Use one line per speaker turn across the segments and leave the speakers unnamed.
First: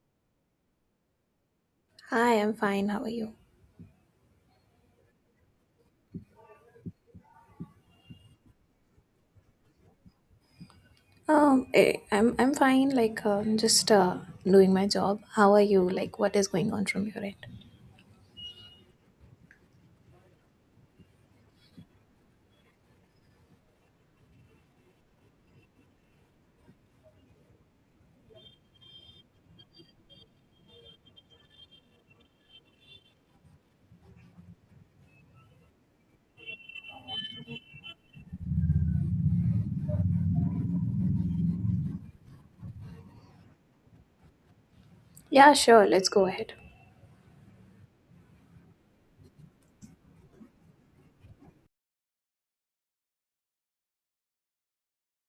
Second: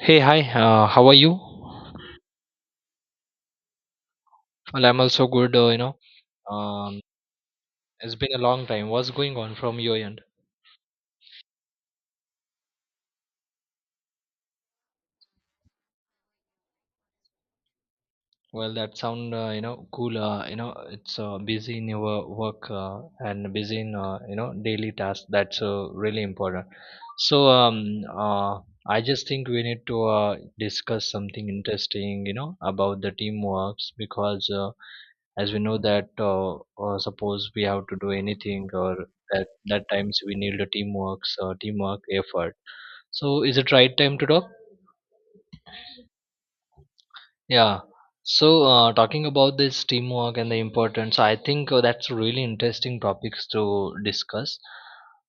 Hey, hi, how are you?
Hi, I'm fine. How are you?
Well, I'm also good. Um, it's been a long time. What's going on from your end?
I'm fine. Just doing my job. How are you? Like, what is going on from your end?
Well, that sound cool. You know it's busy in your work and busy in daily tasks. That's really important. So I just think we need to discuss something interesting. You know about the teamworks because as we know that suppose we have to do anything or that times we need a teamwork effort. So is it right time to talk?
Yeah, sure. Let's go ahead.
Yeah. So, talking about this teamwork and the importance, I think that's really interesting topics to discuss.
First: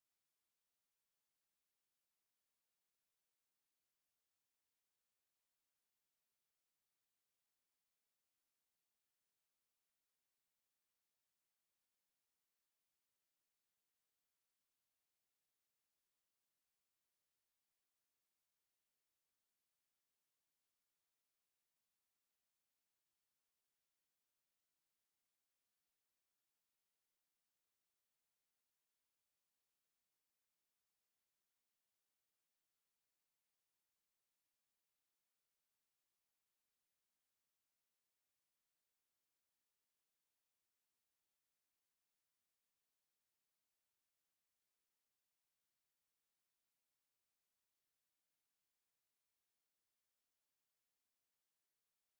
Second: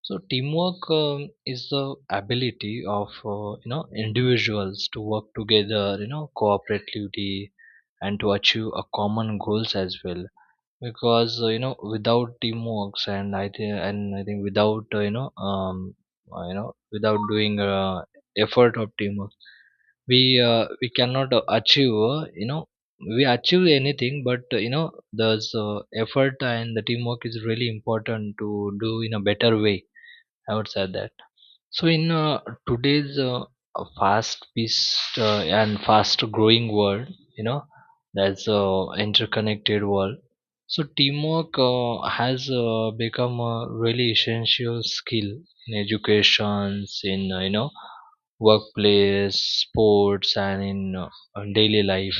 So, teamwork is the ability of individuals to work together, cooperatively, and to achieve a common goals as well because without teamwork, and I think without without doing effort of teamwork we cannot achieve we achieve anything but the uh, effort and the teamwork is really important to do in a better way I would say that. So, in today's fast-paced and fast-growing world, you know, that's interconnected world. So, teamwork has become a really essential skill in educations, in workplace, sports, and in daily life.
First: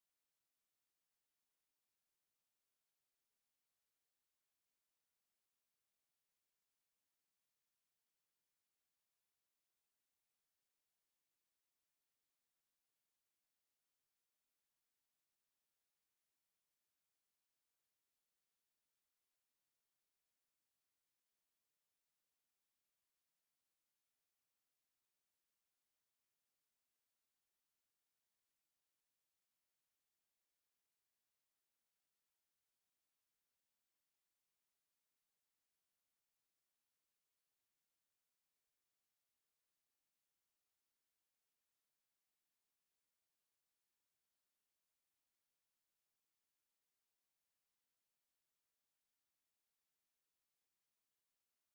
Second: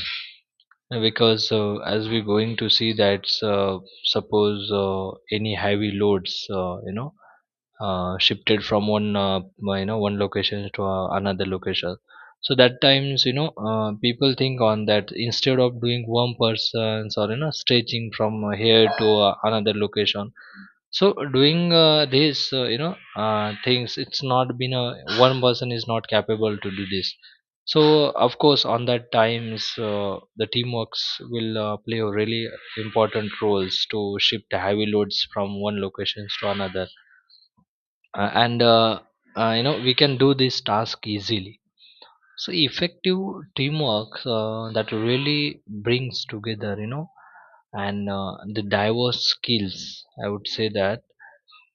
Because as we're going to see that, suppose any heavy loads, shifted from one you know one location to another location, so that times people think on that instead of doing one person's or you know stretching from here to another location. So doing this things, it's not been a one person is not capable to do this. So of course on that times the teamworks will play a really important roles to shift heavy loads from one locations to another and you know we can do this task easily. So effective teamwork that really brings together and the diverse skills I would say that.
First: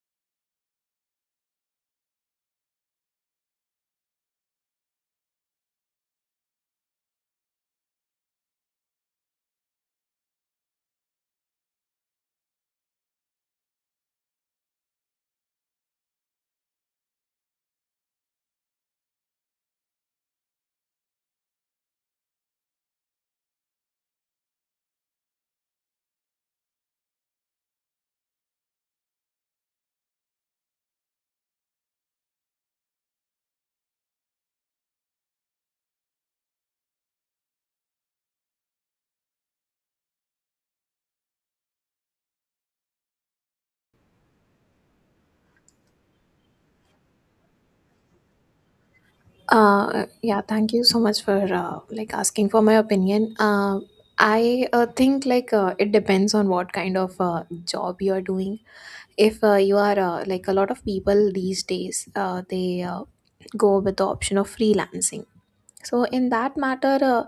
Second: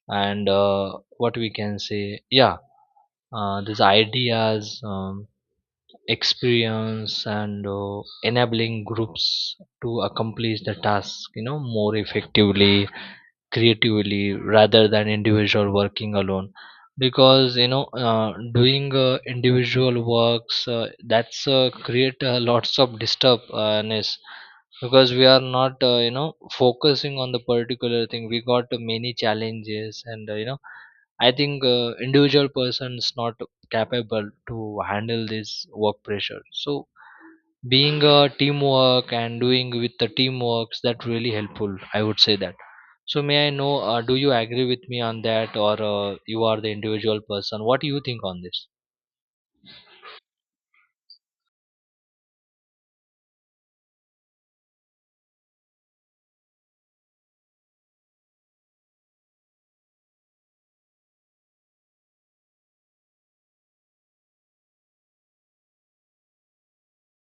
And what we can say, yeah, these ideas, experience and enabling groups to accomplish the task more effectively, creatively, rather than individual working alone. Because doing individual works, that's create lots of disturbance, because we are not focusing on the particular thing. We got many challenges and I think individual person is not capable to handle this work pressure. So being a teamwork and doing with the teamworks, that really helpful I would say that. So may I know, do you agree with me on that, or you are the individual person? What do you think on this?
Yeah. Thank you so much for like asking for my opinion. I think like it depends on what kind of job you are doing. If you are like a lot of people these days, they go with the option of freelancing, so in that matter uh,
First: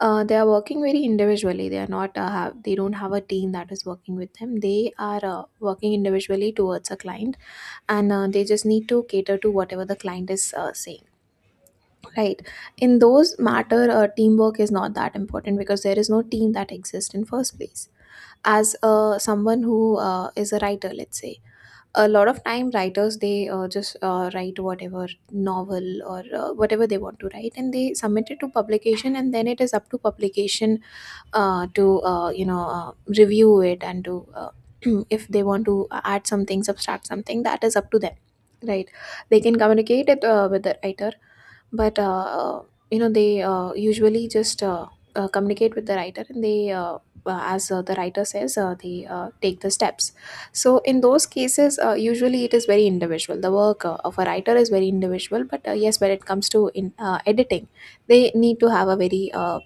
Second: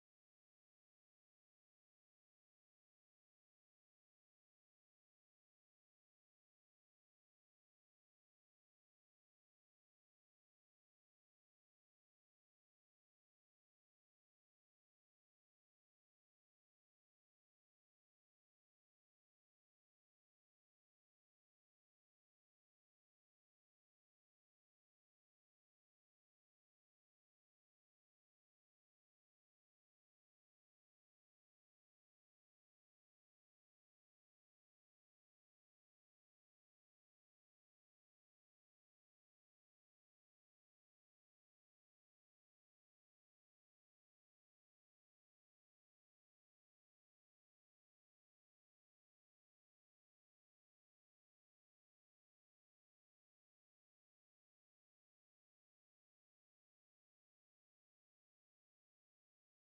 uh, they are working very individually. They are not have they don't have a team that is working with them. They are working individually towards a client, and they just need to cater to whatever the client is saying, right? In those matter, teamwork is not that important because there is no team that exists in first place. As someone who is a writer, let's say, a lot of time writers they just write whatever novel or whatever they want to write, and they submit it to publication, and then it is up to publication to review it and to if they want to add something, subtract something, that is up to them, right? They can communicate it with the writer, but you know they usually just communicate with the writer, and they as the writer says, they take the steps. So in those cases, usually it is very individual. The work of a writer is very individual, but yes, when it comes to in editing, they need to have a very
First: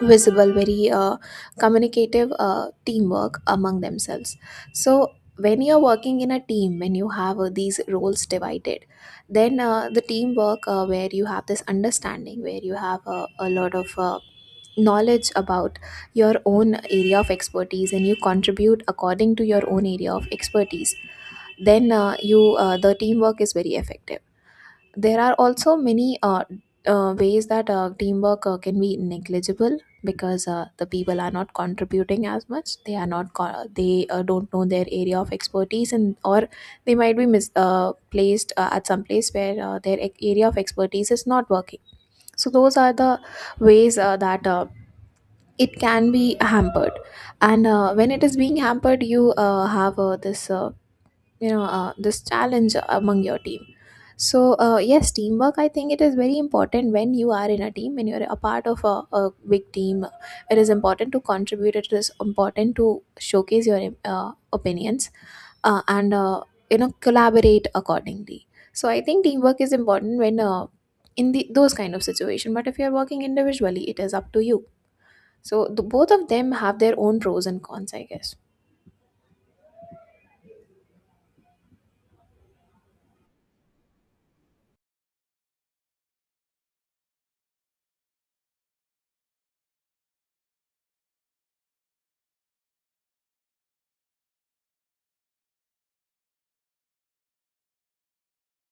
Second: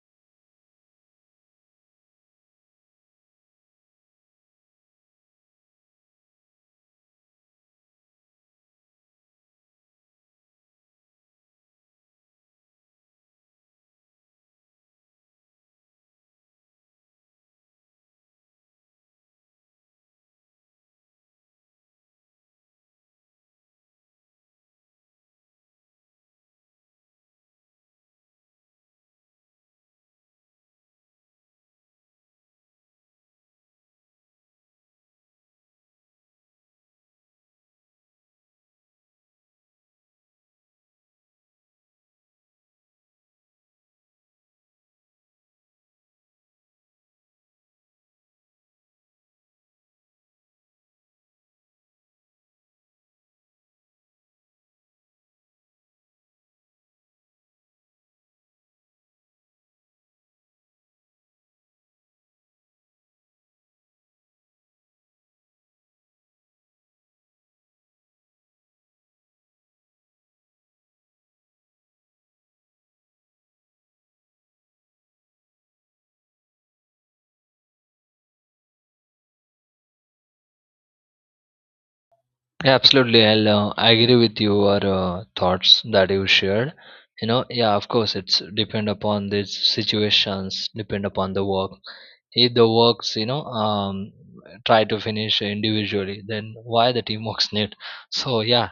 visible, very communicative teamwork among themselves. So, when you're working in a team, when you have these roles divided, then the teamwork where you have this understanding, where you have a lot of knowledge about your own area of expertise and you contribute according to your own area of expertise, then you the teamwork is very effective. There are also many ways that teamwork can be negligible because the people are not contributing as much. They are not co- they don't know their area of expertise, and or they might be mis- placed at some place where their area of expertise is not working. So those are the ways that it can be hampered, and when it is being hampered, you have this challenge among your team. So yes, teamwork, I think it is very important when you are in a team, when you're a part of a big team. It is important to contribute, it is important to showcase your opinions and you know, collaborate accordingly. So I think teamwork is important when in the those kind of situation, but if you're working individually, it is up to you. So the, both of them have their own pros and cons, I guess.
Yeah, absolutely. I'll I agree with your thoughts that you shared. You know, yeah, of course it's depend upon the situations, depend upon the work. If the works try to finish individually, then why the teamwork's need? So yeah,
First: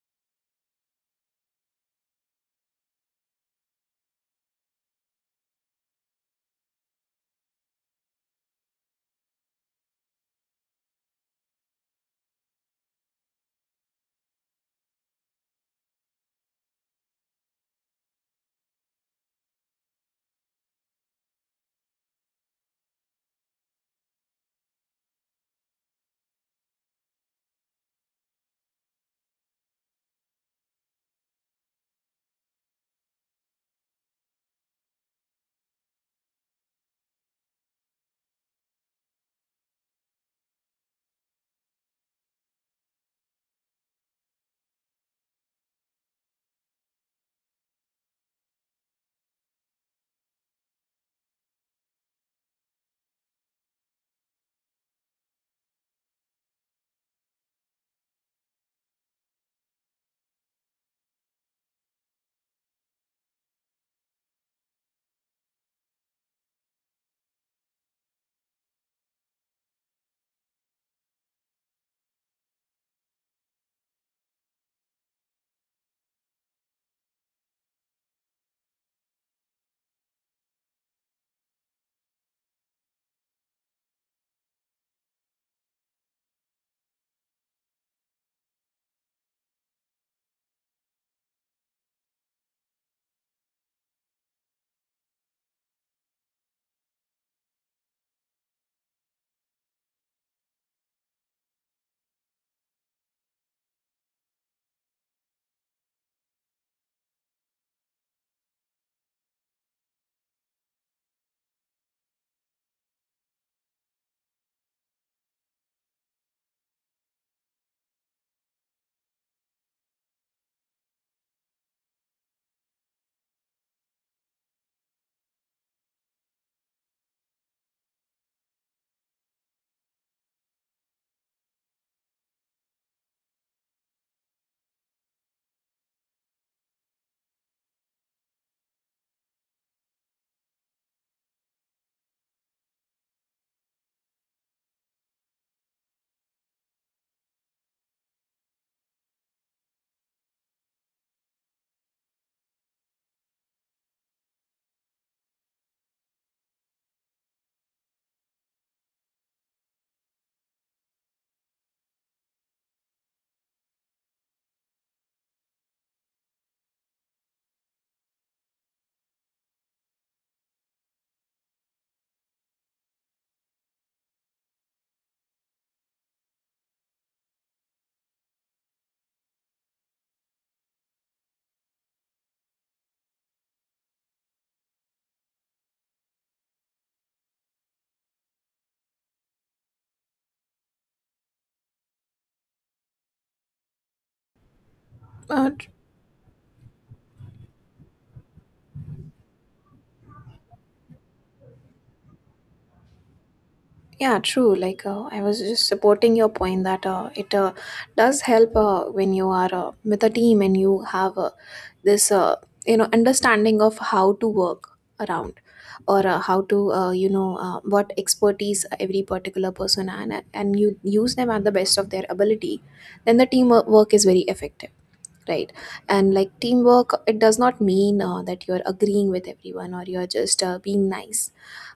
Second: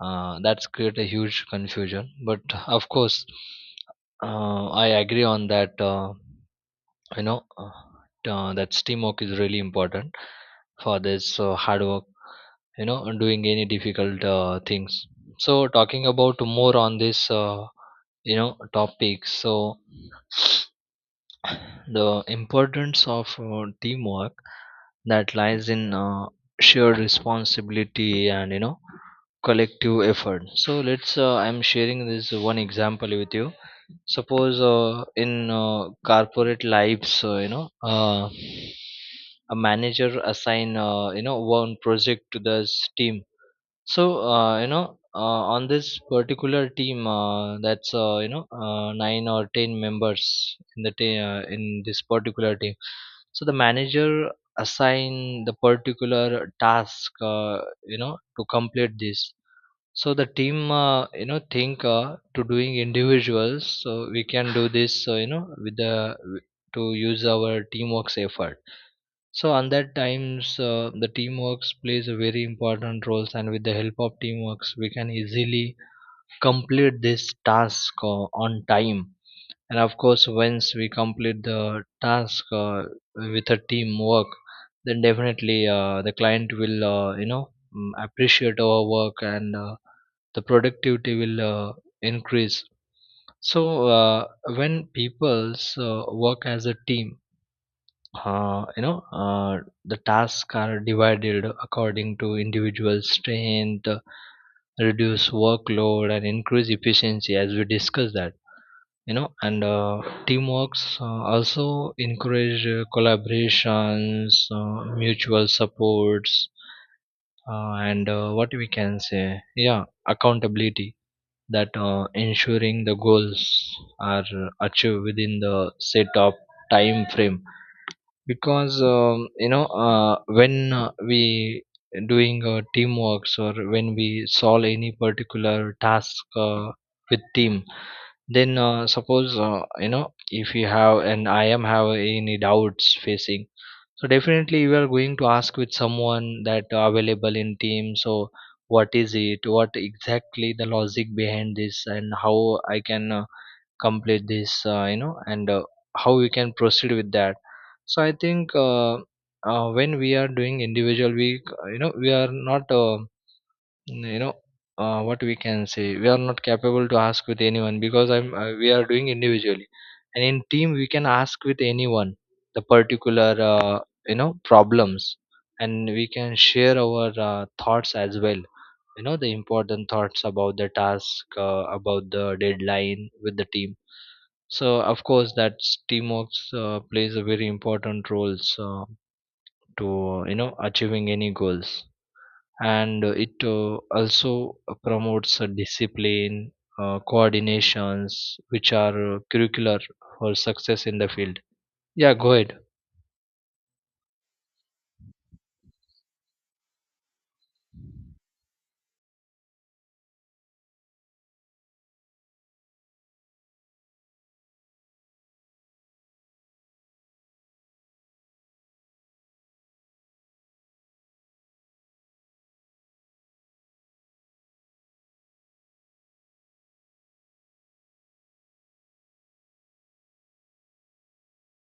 that's create a huge confusion. But of course I agree on that you know uh, that teamwork is really important for this hard work, you know, and doing any difficult things. So talking about more on this you know topic, so the importance of teamwork that lies in shared responsibility and collective effort. So let's I'm sharing this one example with you. Suppose in corporate lives, a manager assign one project to this team. So on this particular team that's 9 or 10 members in the in this particular team. So the manager assign the particular task to complete this. So the team, think to doing individuals. So we can do this, with the to use our teamwork's effort. So on that times, the teamworks plays a very important roles, and with the help of teamworks, we can easily complete this task on time. And of course, once we complete the task with a teamwork, then definitely the client will appreciate our work and the productivity will increase. So when people's work as a team, uh, you know uh, the tasks are divided according to individual strength, reduce workload and increase efficiency as we discussed that, and teamworks also encourage collaborations, mutual supports, and what we can say, yeah, accountability, that ensuring the goals are achieved within the set of time frame. Because when we doing teamworks or when we solve any particular task with team, then suppose if you have and I am have any doubts facing, so definitely you are going to ask with someone that available in team. So what is it, what exactly the logic behind this and how I can complete this, and how we can proceed with that. So I think when we are doing individual week, we are not you know what we can say, we are not capable to ask with anyone because I'm we are doing individually. And in team we can ask with anyone the particular problems, and we can share our thoughts as well, you know, the important thoughts about the task about the deadline with the team. So of course that teamwork plays a very important role to you know achieving any goals, and it also promotes
uh,
discipline, coordinations, which are curricular for success in the field. Yeah, go ahead.
Yeah, true. Like I was just supporting your point that it does help when you are with a team and you have this understanding of how to work around, or how to you know what expertise every particular person, and you use them at the best of their ability. Then the team work is very effective, right? And like teamwork, it does not mean that you're agreeing with everyone or you're just being nice.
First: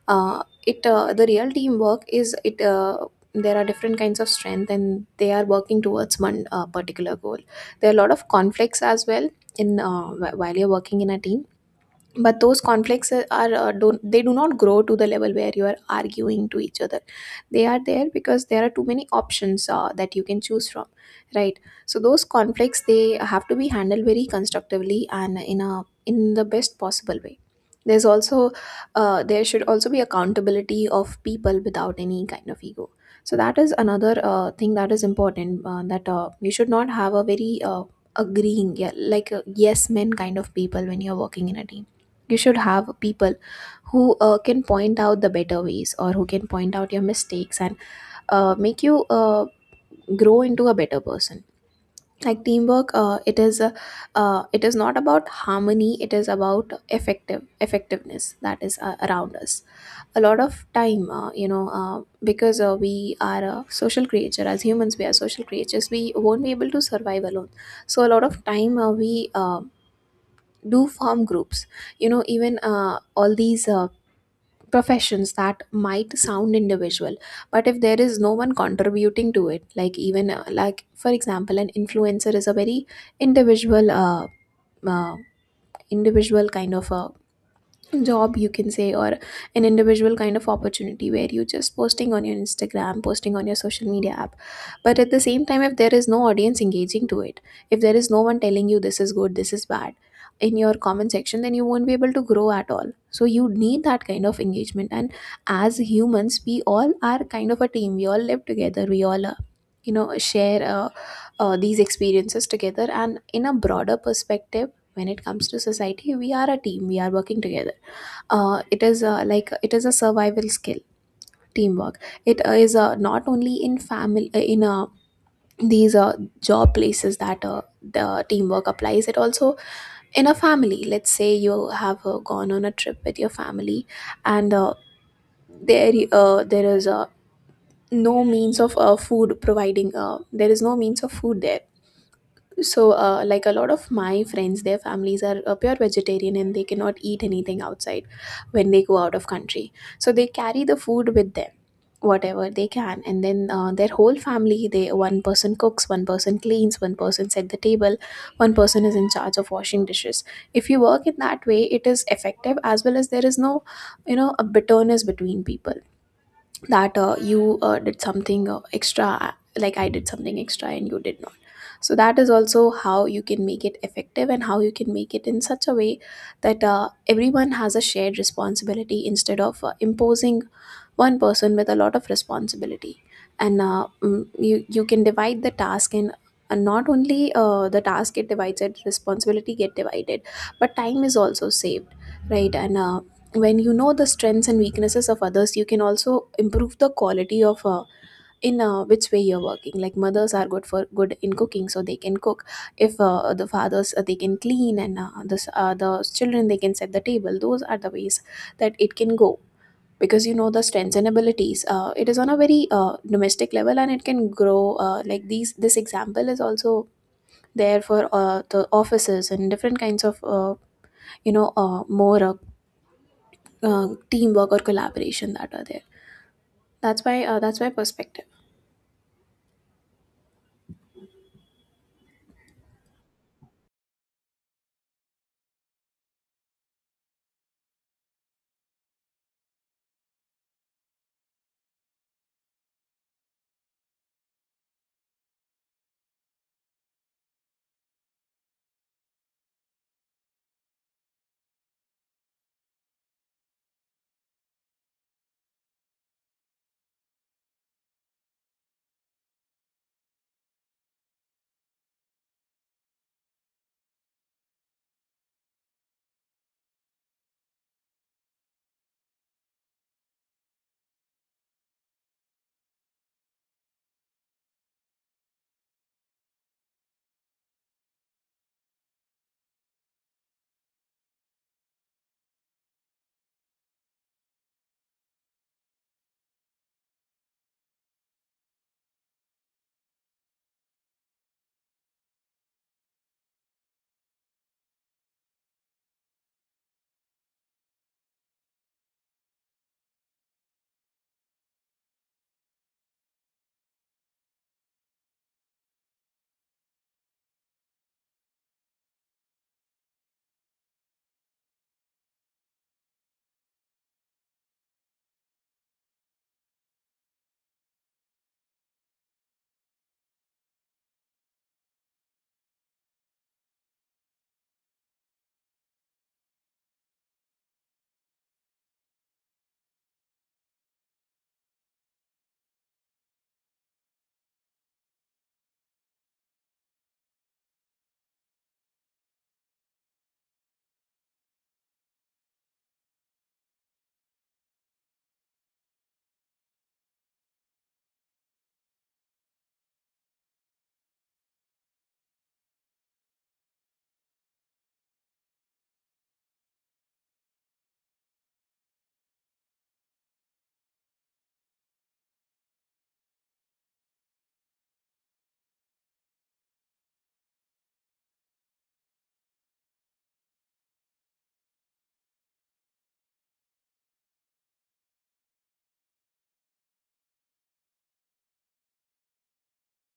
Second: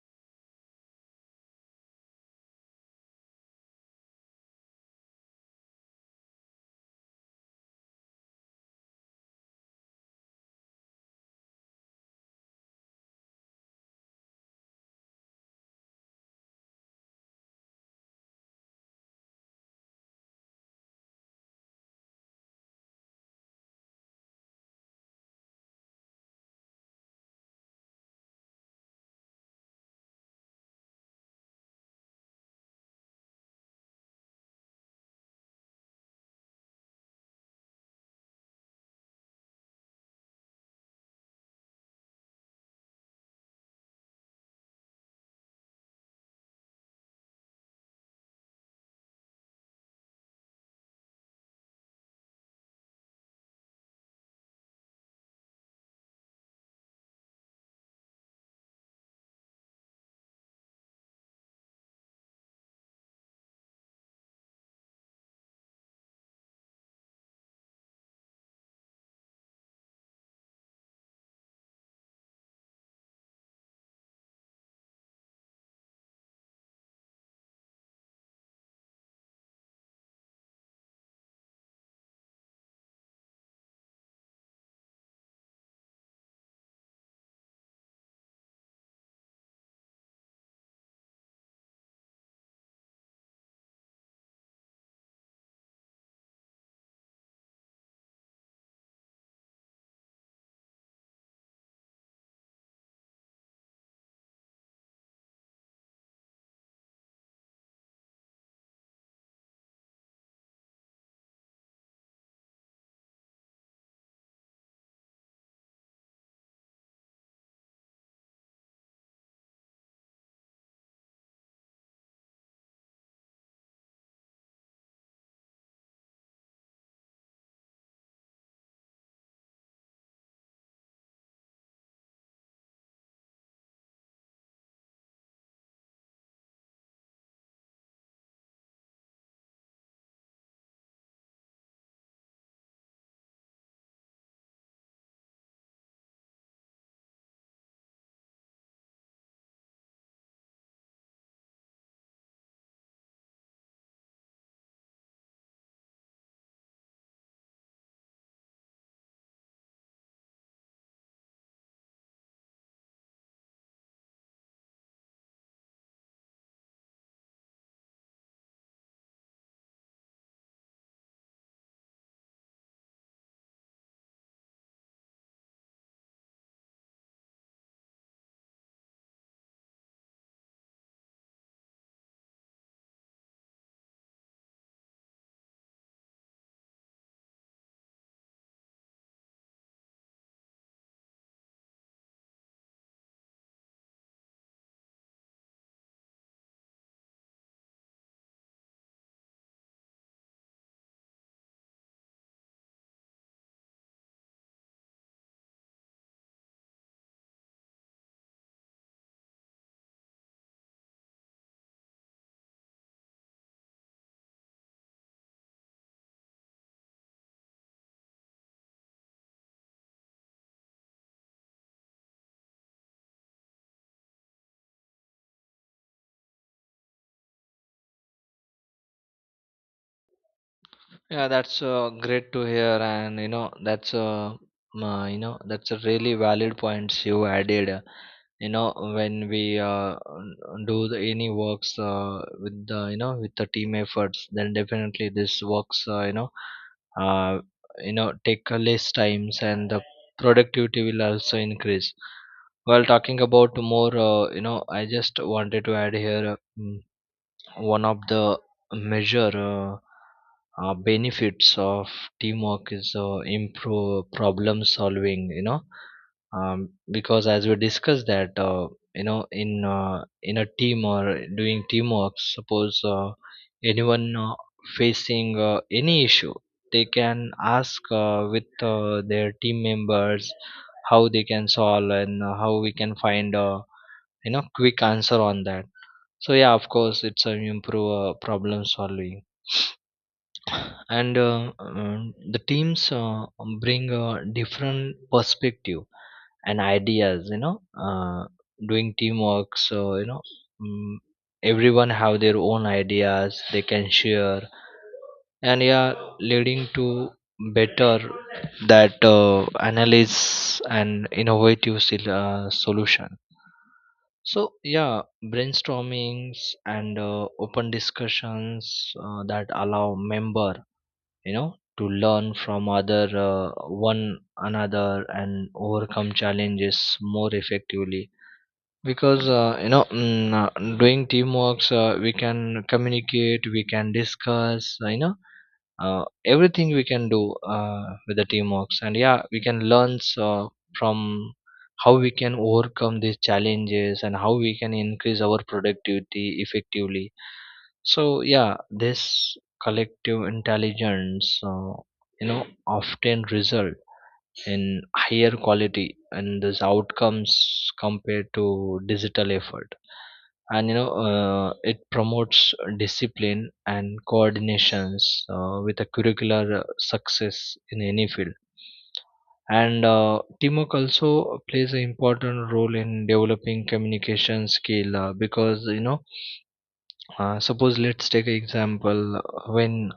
It The real teamwork is it there are different kinds of strength, and they are working towards one particular goal. There are a lot of conflicts as well in while you're working in a team, but those conflicts are, don't they do not grow to the level where you are arguing to each other. They are there because there are too many options that you can choose from, right? So those conflicts, they have to be handled very constructively and in the best possible way. There's also there should also be accountability of people without any kind of ego. So that is another thing that is important, that you should not have a very agreeing, yeah, like a yes men kind of people when you're working in a team. You should have people who can point out the better ways or who can point out your mistakes and make you grow into a better person. Like teamwork, it is a, it is not about harmony, it is about effectiveness that is around us. A lot of time, because we are a social creature, as humans we are social creatures, we won't be able to survive alone. So a lot of time, we do form groups, you know, even all these professions that might sound individual, but if there is no one contributing to it, like even like for example, an influencer is a very individual, uh individual kind of a job, you can say, or an individual kind of opportunity where you just posting on your Instagram, posting on your social media app. But at the same time, if there is no audience engaging to it, if there is no one telling you this is good, this is bad in your comment section, then you won't be able to grow at all. So you need that kind of engagement, and as humans, we all are kind of a team. We all live together, we all share these experiences together, and in a broader perspective, when it comes to society, we are a team, we are working together. It is like it is a survival skill, teamwork. It is not only in family, in these job places that the teamwork applies, it also in a family. Let's say you have gone on a trip with your family, and there is no means of food providing, there is no means of food there. So, like a lot of my friends, their families are pure vegetarian and they cannot eat anything outside when they go out of country. So they carry the food with them, whatever they can, and then their whole family. They one person cooks, one person cleans, one person set the table, one person is in charge of washing dishes. If you work in that way, it is effective, as well as there is no, you know, a bitterness between people that you did something extra, like I did something extra and you did not. So that is also how you can make it effective and how you can make it in such a way that everyone has a shared responsibility instead of imposing one person with a lot of responsibility. And you can divide the task, and not only the task get divided, responsibility get divided, but time is also saved, right? And when you know the strengths and weaknesses of others, you can also improve the quality of in which way you're working. Like mothers are good in cooking, so they can cook. If the fathers, they can clean, and the children, they can set the table. Those are the ways that it can go, because you know the strengths and abilities. It is on a very domestic level, and it can grow like these this example is also there for the offices and different kinds of you know more teamwork or collaboration that are there. That's why perspective.
Yeah, that's great to hear, and you know that's that's a really valid points you added. You know, when we do the, any works with the you know with the team efforts, then definitely this works uh, take a less times and the productivity will also increase. While talking about more I just wanted to add here one of the major benefits of teamwork is improve problem solving, you know, because as we discussed that, in a team or doing teamwork. Suppose anyone facing any issue, they can ask with their team members how they can solve and how we can find a quick answer on that. So yeah, of course, it's improve problem solving, and the teams bring different perspective and ideas. You know, doing teamwork, so you know, mm, everyone have their own ideas they can share, and yeah, leading to better that analysis and innovative solution. So yeah, brainstormings and open discussions that allow member, you know, to learn from other one another and overcome challenges more effectively. Because doing teamworks, we can communicate, we can discuss, everything we can do with the teamworks, and yeah we can learn so from how we can overcome these challenges and how we can increase our productivity effectively. So yeah, this collective intelligence often result in higher quality and those outcomes compared to digital effort. And you know it promotes discipline and coordinations with a curricular success in any field. And teamwork also plays an important role in developing communication skill because you know suppose let's take an example, when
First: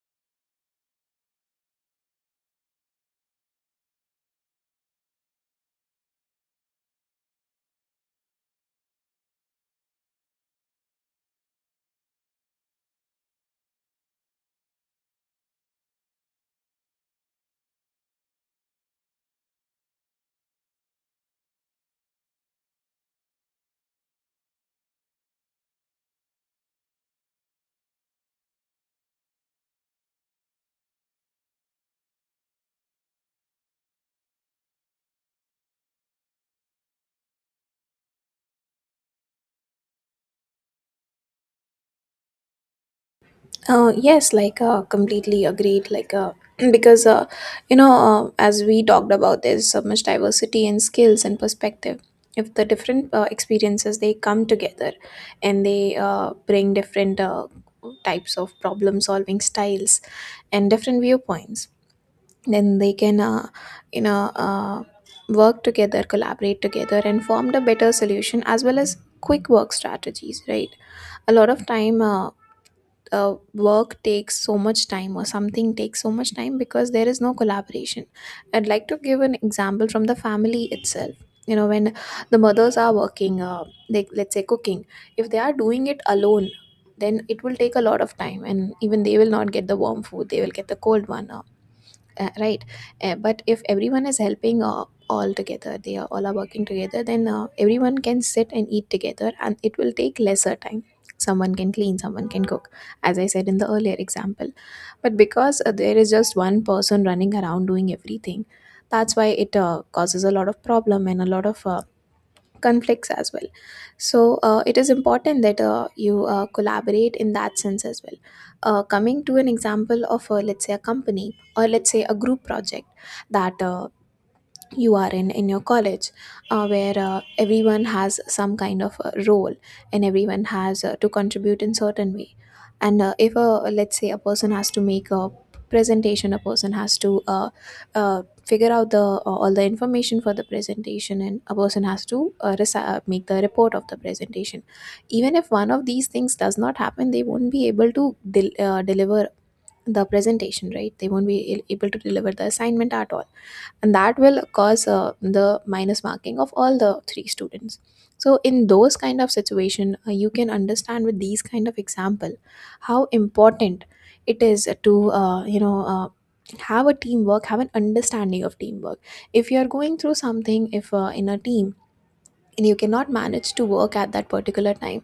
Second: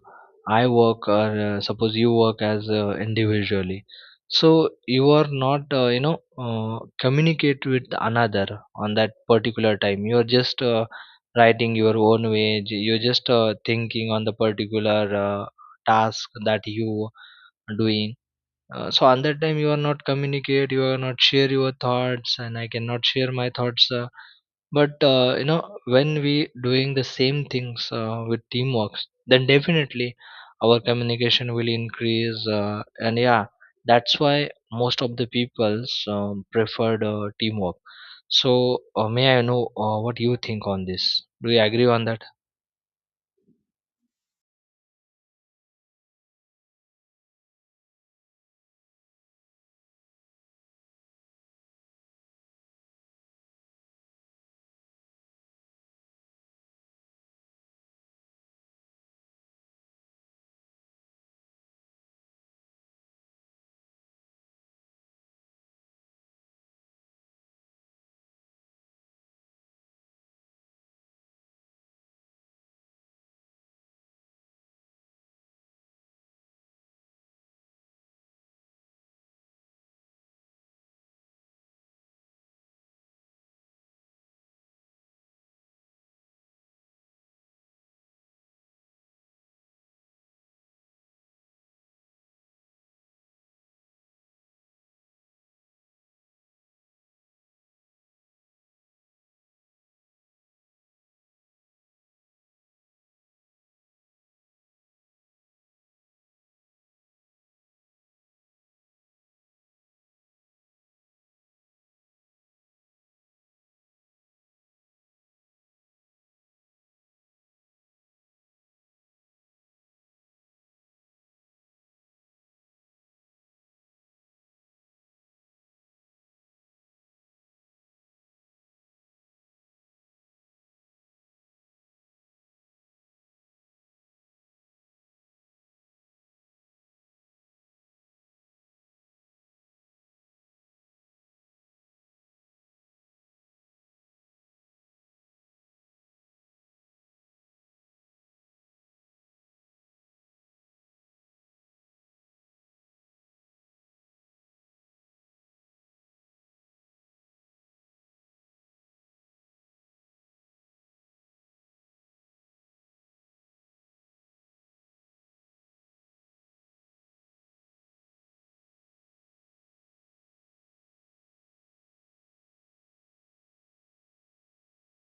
I work or suppose you work as individually. So you are not communicate with another on that particular time. You are just writing your own way. You're just thinking on the particular task that you are doing. So on that time you are not communicate. You are not share your thoughts, and I cannot share my thoughts. But you know when we doing the same things with teamworks then definitely our communication will increase and yeah that's why most of the people's preferred teamwork. So may I know what you think on this? Do you agree on that?
Yes, like completely agreed. Like because you know, as we talked about, there's so much diversity in skills and perspective. If the different experiences they come together, and they bring different types of problem solving styles and different viewpoints, then they can you know uh, work together, collaborate together, and form a better solution as well as quick work strategies. Right. A lot of time. Work takes so much time, or something takes so much time because there is no collaboration. I'd like to give an example from the family itself. You know, when the mothers are working, like let's say cooking, if they are doing it alone, then it will take a lot of time, and even they will not get the warm food; they will get the cold one. Right. But if everyone is helping, all together, they are all are working together, then everyone can sit and eat together and it will take lesser time. Someone can clean, someone can cook, as I said in the earlier example. But because there is just one person running around doing everything, that's why it causes a lot of problem and a lot of conflicts as well. So it is important that you collaborate in that sense as well. Coming to an example of, let's say, a company, or let's say a group project that you are in your college, where everyone has some kind of a role and everyone has to contribute in certain way. And if a, let's say, a person has to make a presentation, a person has to uh, figure out the all the information for the presentation, and a person has to make the report of the presentation. Even if one of these things does not happen, they won't be able to deliver the presentation, right? They won't be able to deliver the assignment at all, and that will cause the minus marking of all the three students. So in those kind of situation, you can understand with these kind of example how important it is to, have a teamwork, have an understanding of teamwork. If you are going through something, if in a team, and you cannot manage to work at that particular time,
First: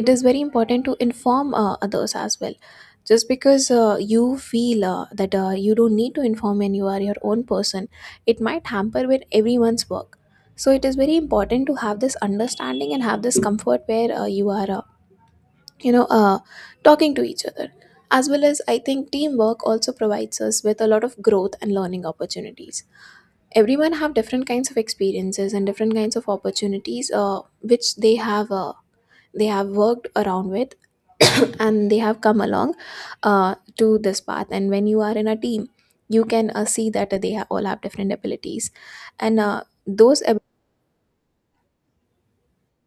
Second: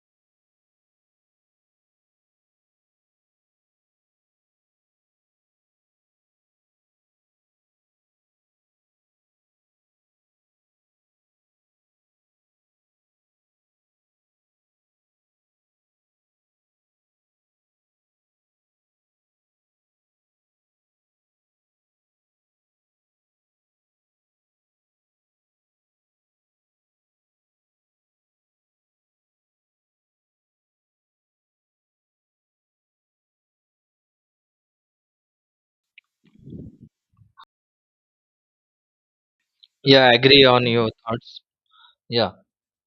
it is very important to inform others as well. Just because you feel that you don't need to inform and you are your own person, it might hamper with everyone's work. So it is very important to have this understanding and have this comfort where you are, you know uh, talking to each other. As well, as I think, teamwork also provides us with a lot of growth and learning opportunities. Everyone have different kinds of experiences and different kinds of opportunities, which they have worked around with, and they have come along to this path. And when you are in a team, you can see that they all have different abilities, and
Yeah, I
those...
agree on your thoughts. Yeah,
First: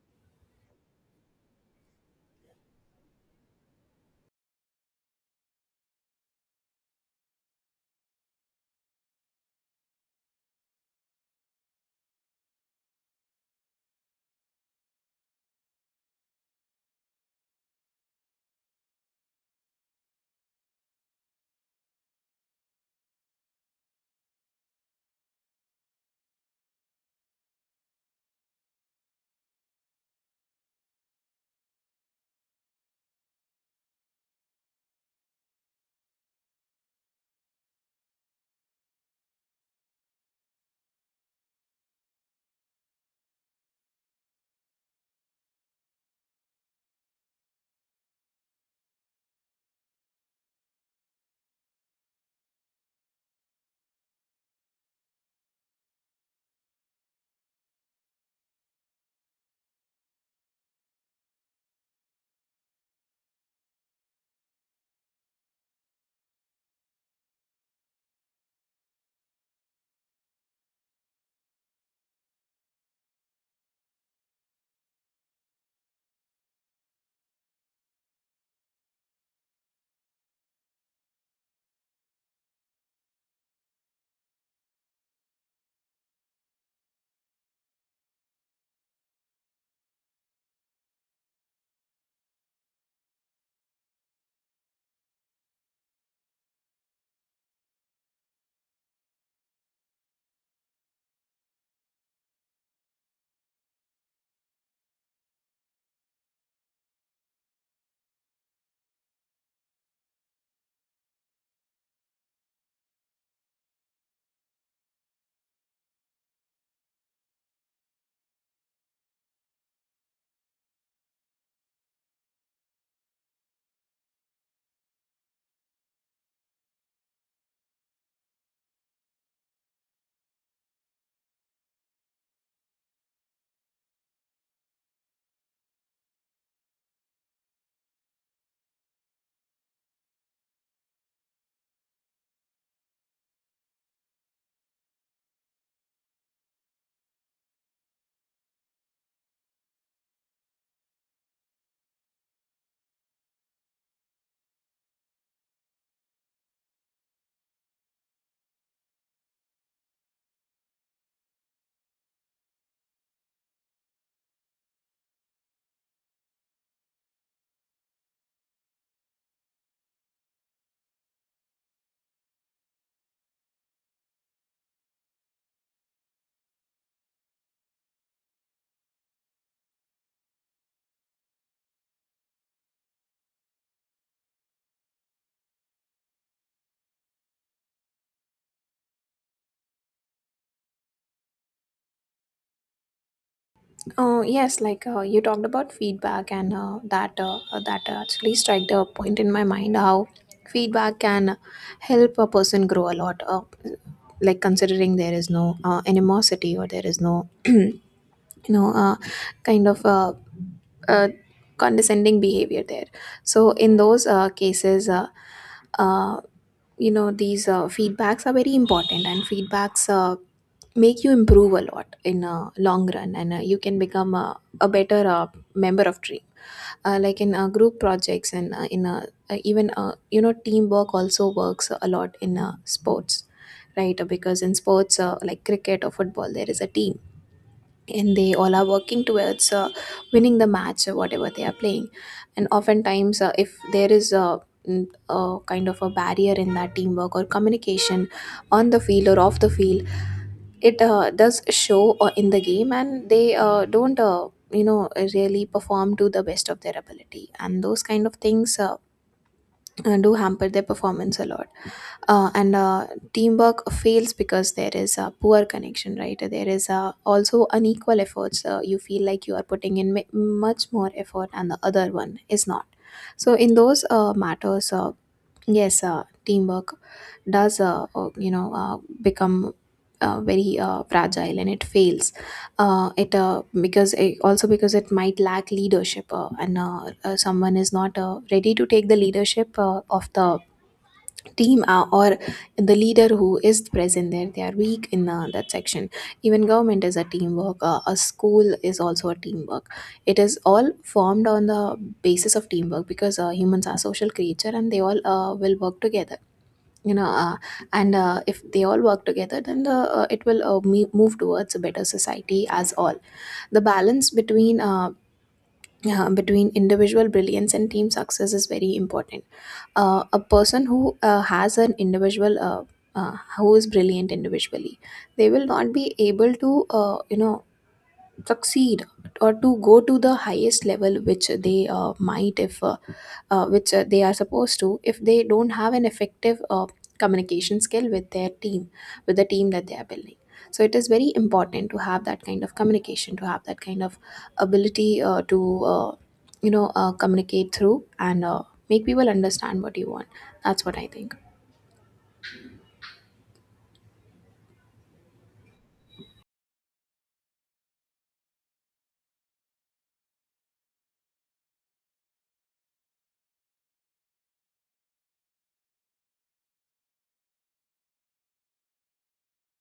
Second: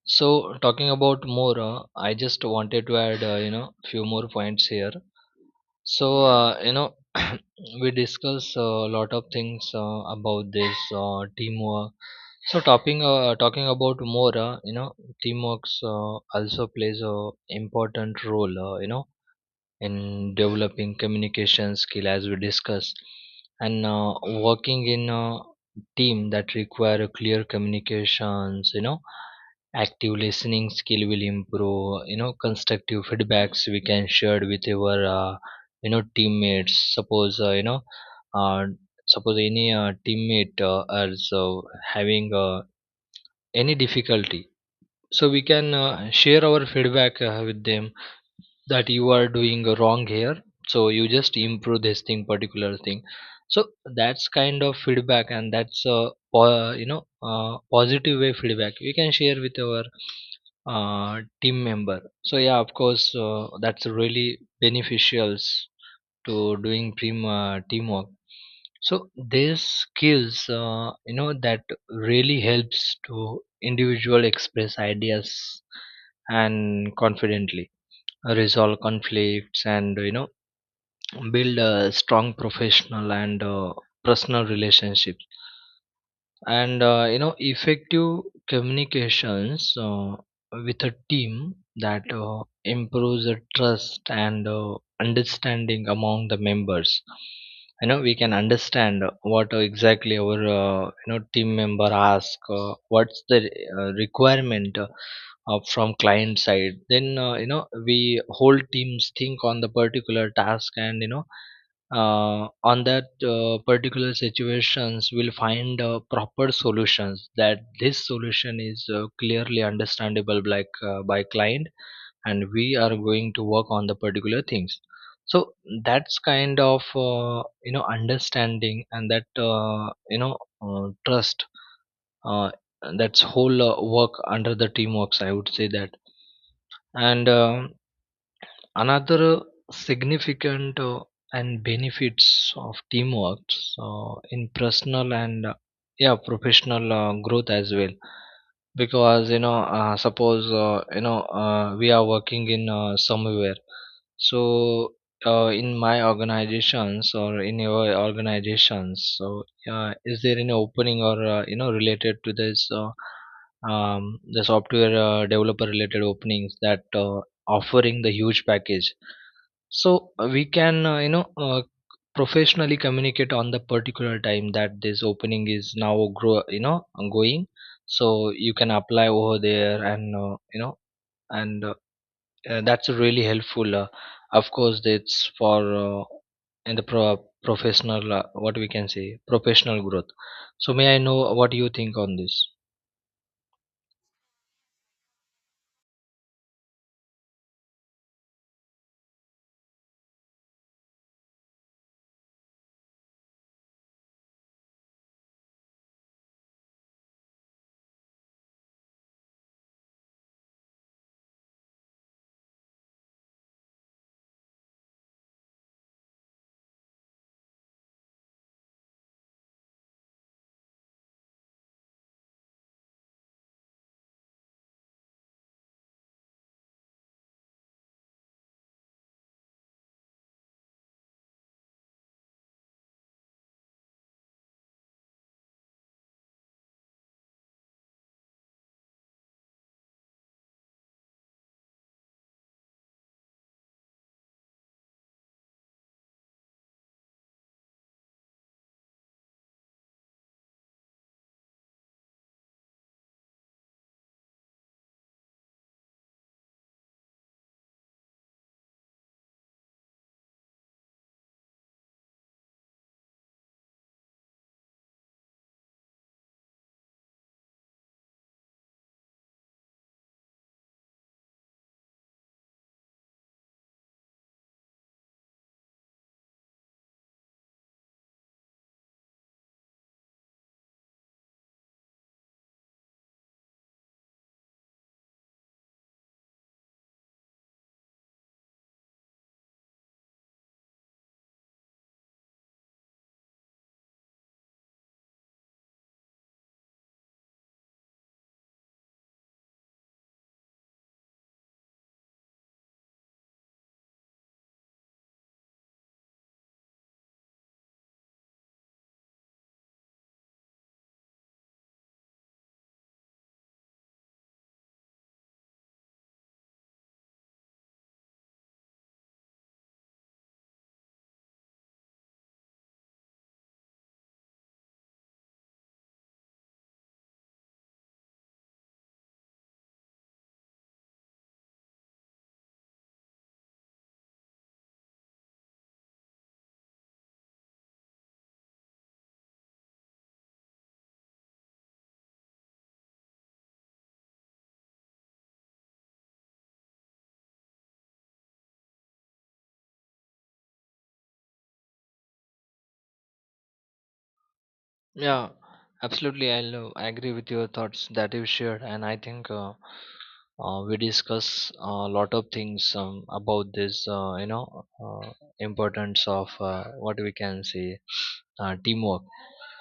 so talking about more, I just wanted to add, you know, few more points here. So, you know, we discuss a lot of things about this teamwork. So, talking about more, you know, teamwork also plays a important role. You know, in developing communication skill as we discussed, and working in a team that require a clear communications, you know, active listening skill will improve, you know, constructive feedbacks we can share with our you know teammates. Suppose you know uh, suppose any teammate is having any difficulty, so we can share our feedback with them that you are doing wrong here, so you just improve this thing, particular thing. So that's kind of feedback, and that's a you know positive way feedback we can share with our team member. So yeah, of course that's really beneficial to doing teamwork. So these skills, you know, that really helps to individual express ideas and confidently resolve conflicts, and you know, build a strong professional and personal relationship. And you know effective communications with a team, that improves the trust and understanding among the members. You know, we can understand what exactly our you know team member ask, what's the requirement from client side. Then you know we whole teams think on the particular task, and you know on that particular situations will find proper solutions, that this solution is clearly understandable by, by client, and we are going to work on the particular things. So that's kind of you know understanding, and that you know trust, uh, that's whole work under the teamworks, I would say that. And another significant and benefits of teamwork in personal and yeah professional growth as well. Because you know suppose you know we are working in somewhere, so in my organizations or in your organizations, so is there any opening or you know related to this the software developer related openings that offering the huge package. So we can you know professionally communicate on the particular time that this opening is now grow, you know, going. So you can apply over there, and you know and that's really helpful, of course that's for uh, in the professional, what we can say, professional growth. So may I know what you think on this?
Yes, like you talked about feedback, and that actually struck a point in my mind how feedback can help a person grow a lot. Like, considering there is no animosity or there is no you know uh, kind of uh, condescending behavior there. So in those cases, uh, these feedbacks are very important, and feedbacks make you improve a lot in a long run, and you can become a better member of team. Like in group projects and in even teamwork also works a lot in sports, right? Because in sports, like cricket or football, there is a team, and they all are working towards winning the match or whatever they are playing. And oftentimes, if there is a, mm, a kind of a barrier in that teamwork or communication, on the field or off the field, it does show in the game, and they don't, really perform to the best of their ability, and those kind of things do hamper their performance a lot. And Teamwork fails because there is a poor connection, right? There is also unequal efforts, you feel like you are putting in much more effort and the other one is not. So in those matters, yes, teamwork does, become very fragile and it fails. It Because it, also because it might lack leadership, and someone is not ready to take the leadership of the team, or the leader who is present there, they are weak in that section. Even government is a teamwork, a school is also a teamwork. It is all formed on the basis of teamwork, because humans are social creature and they all will work together, you know uh, and if they all work together, then the, it will move towards a better society as all. The balance between between individual brilliance and team success is very important. A person who has an individual, who is brilliant individually, they will not be able to, succeed, or to go to the highest level which they might if which they are supposed to, if they don't have an effective communication skill with their team, with the team that they are building. So it is very important to have that kind of communication, to have that kind of ability to, communicate through, and make people understand what you want. That's what I think.
Yeah, absolutely. I agree with your thoughts that you shared, and I think we discuss a lot of things about this. You know, importance of what we can say teamwork.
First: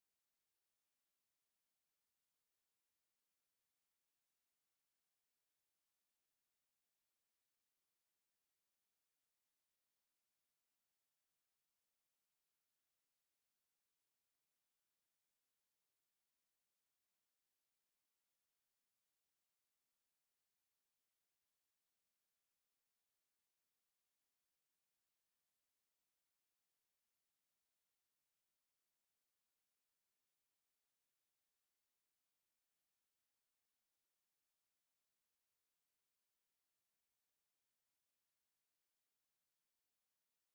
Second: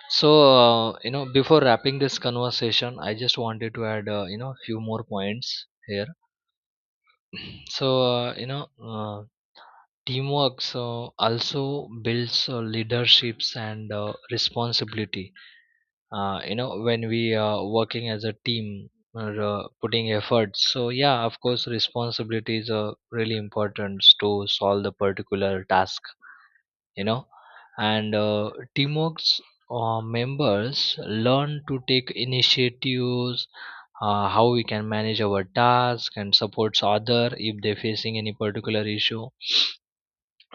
So you know, before wrapping this conversation, I just wanted to add, you know, few more points here. So you know, teamwork so also builds leaderships and responsibility. You know, when we are working as a team or putting efforts, so yeah, of course responsibilities are really important to solve the particular task, you know. And teamwork's members learn to take initiatives, how we can manage our task and supports other if they're facing any particular issue.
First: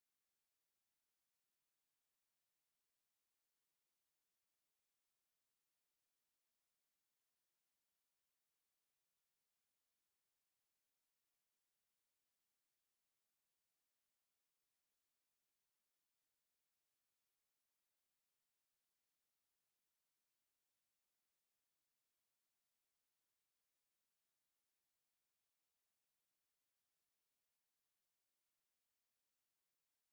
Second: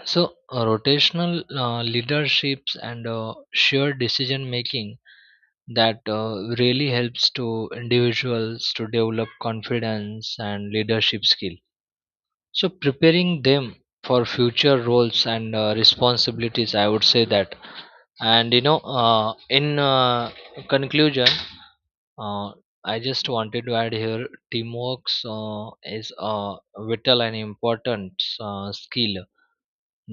So rotational leaderships and shared decision making, that really helps to individuals to develop confidence and leadership skill. So preparing them for future roles and responsibilities, I would say that. And you know in conclusion, uh, I just wanted to add here, teamwork is a vital and important skill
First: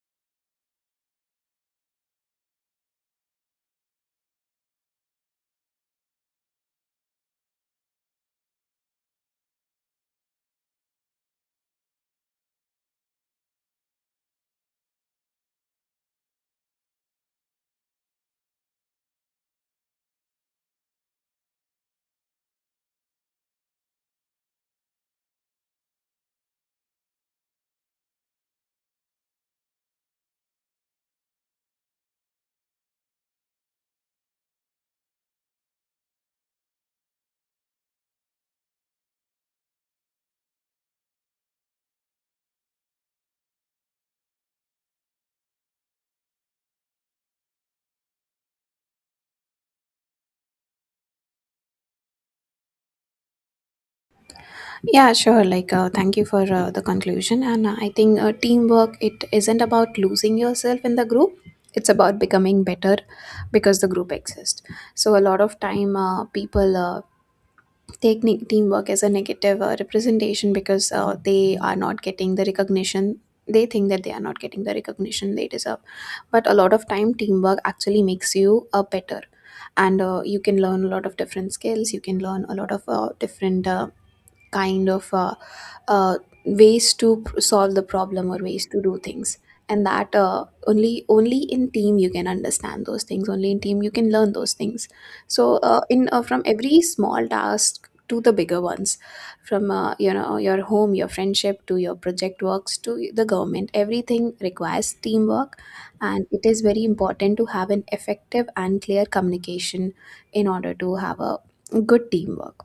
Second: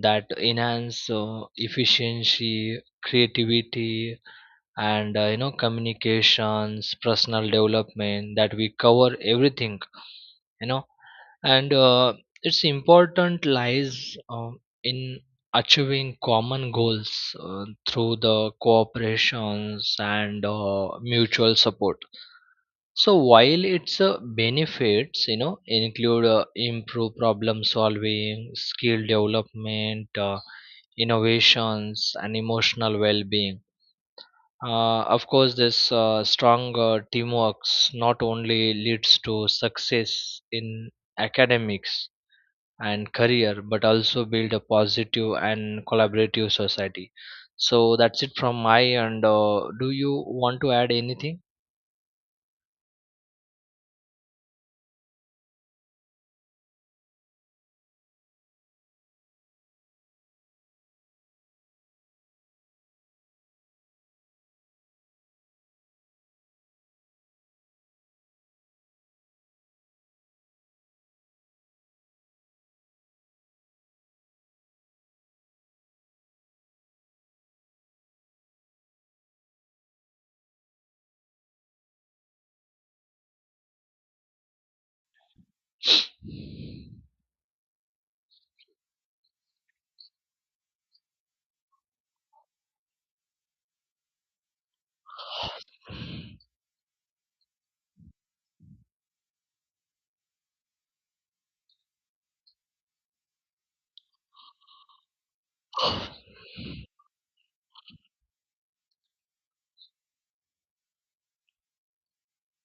that enhance efficiency, creativity, and you know communications, personal development, that we cover everything, you know. And its important lies in achieving common goals through the cooperations and mutual support. So while its benefits, you know, include improve problem solving, skill development, innovations and emotional well-being. Of course, this strong teamwork not only leads to success in academics and career, but also build a positive and collaborative society. So that's it from my end. Do you want to add anything?
Yeah, sure. Like, thank you for the conclusion. And I think teamwork, it isn't about losing yourself in the group. It's about becoming better because the group exists. So a lot of time, people take teamwork as a negative representation because they are not getting the recognition. They think that they are not getting the recognition they deserve. But a lot of time, teamwork actually makes you a better. And you can learn a lot of different skills. You can learn a lot of different kind of uh, ways to solve the problem or ways to do things. And that, only only in team you can understand those things, only in team you can learn those things. So in from every small task to the bigger ones, from, your home, your friendship, to your project works, to the government, everything requires teamwork. And it is very important to have an effective and clear communication in order to have a good teamwork.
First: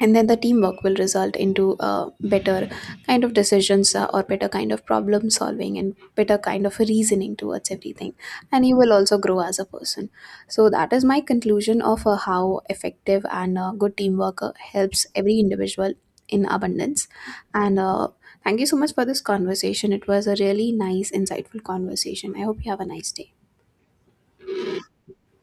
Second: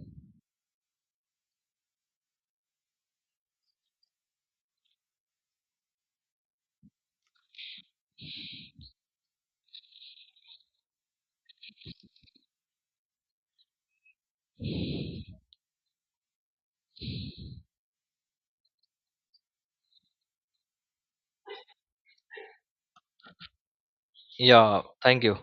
And then the teamwork will result into better kind of decisions, or better kind of problem solving and better kind of reasoning towards everything. And you will also grow as a person. So that is my conclusion of how effective and good teamwork helps every individual in abundance. And thank you so much for this conversation. It was a really nice insightful conversation. I hope you have a nice day.
Yeah, thank you.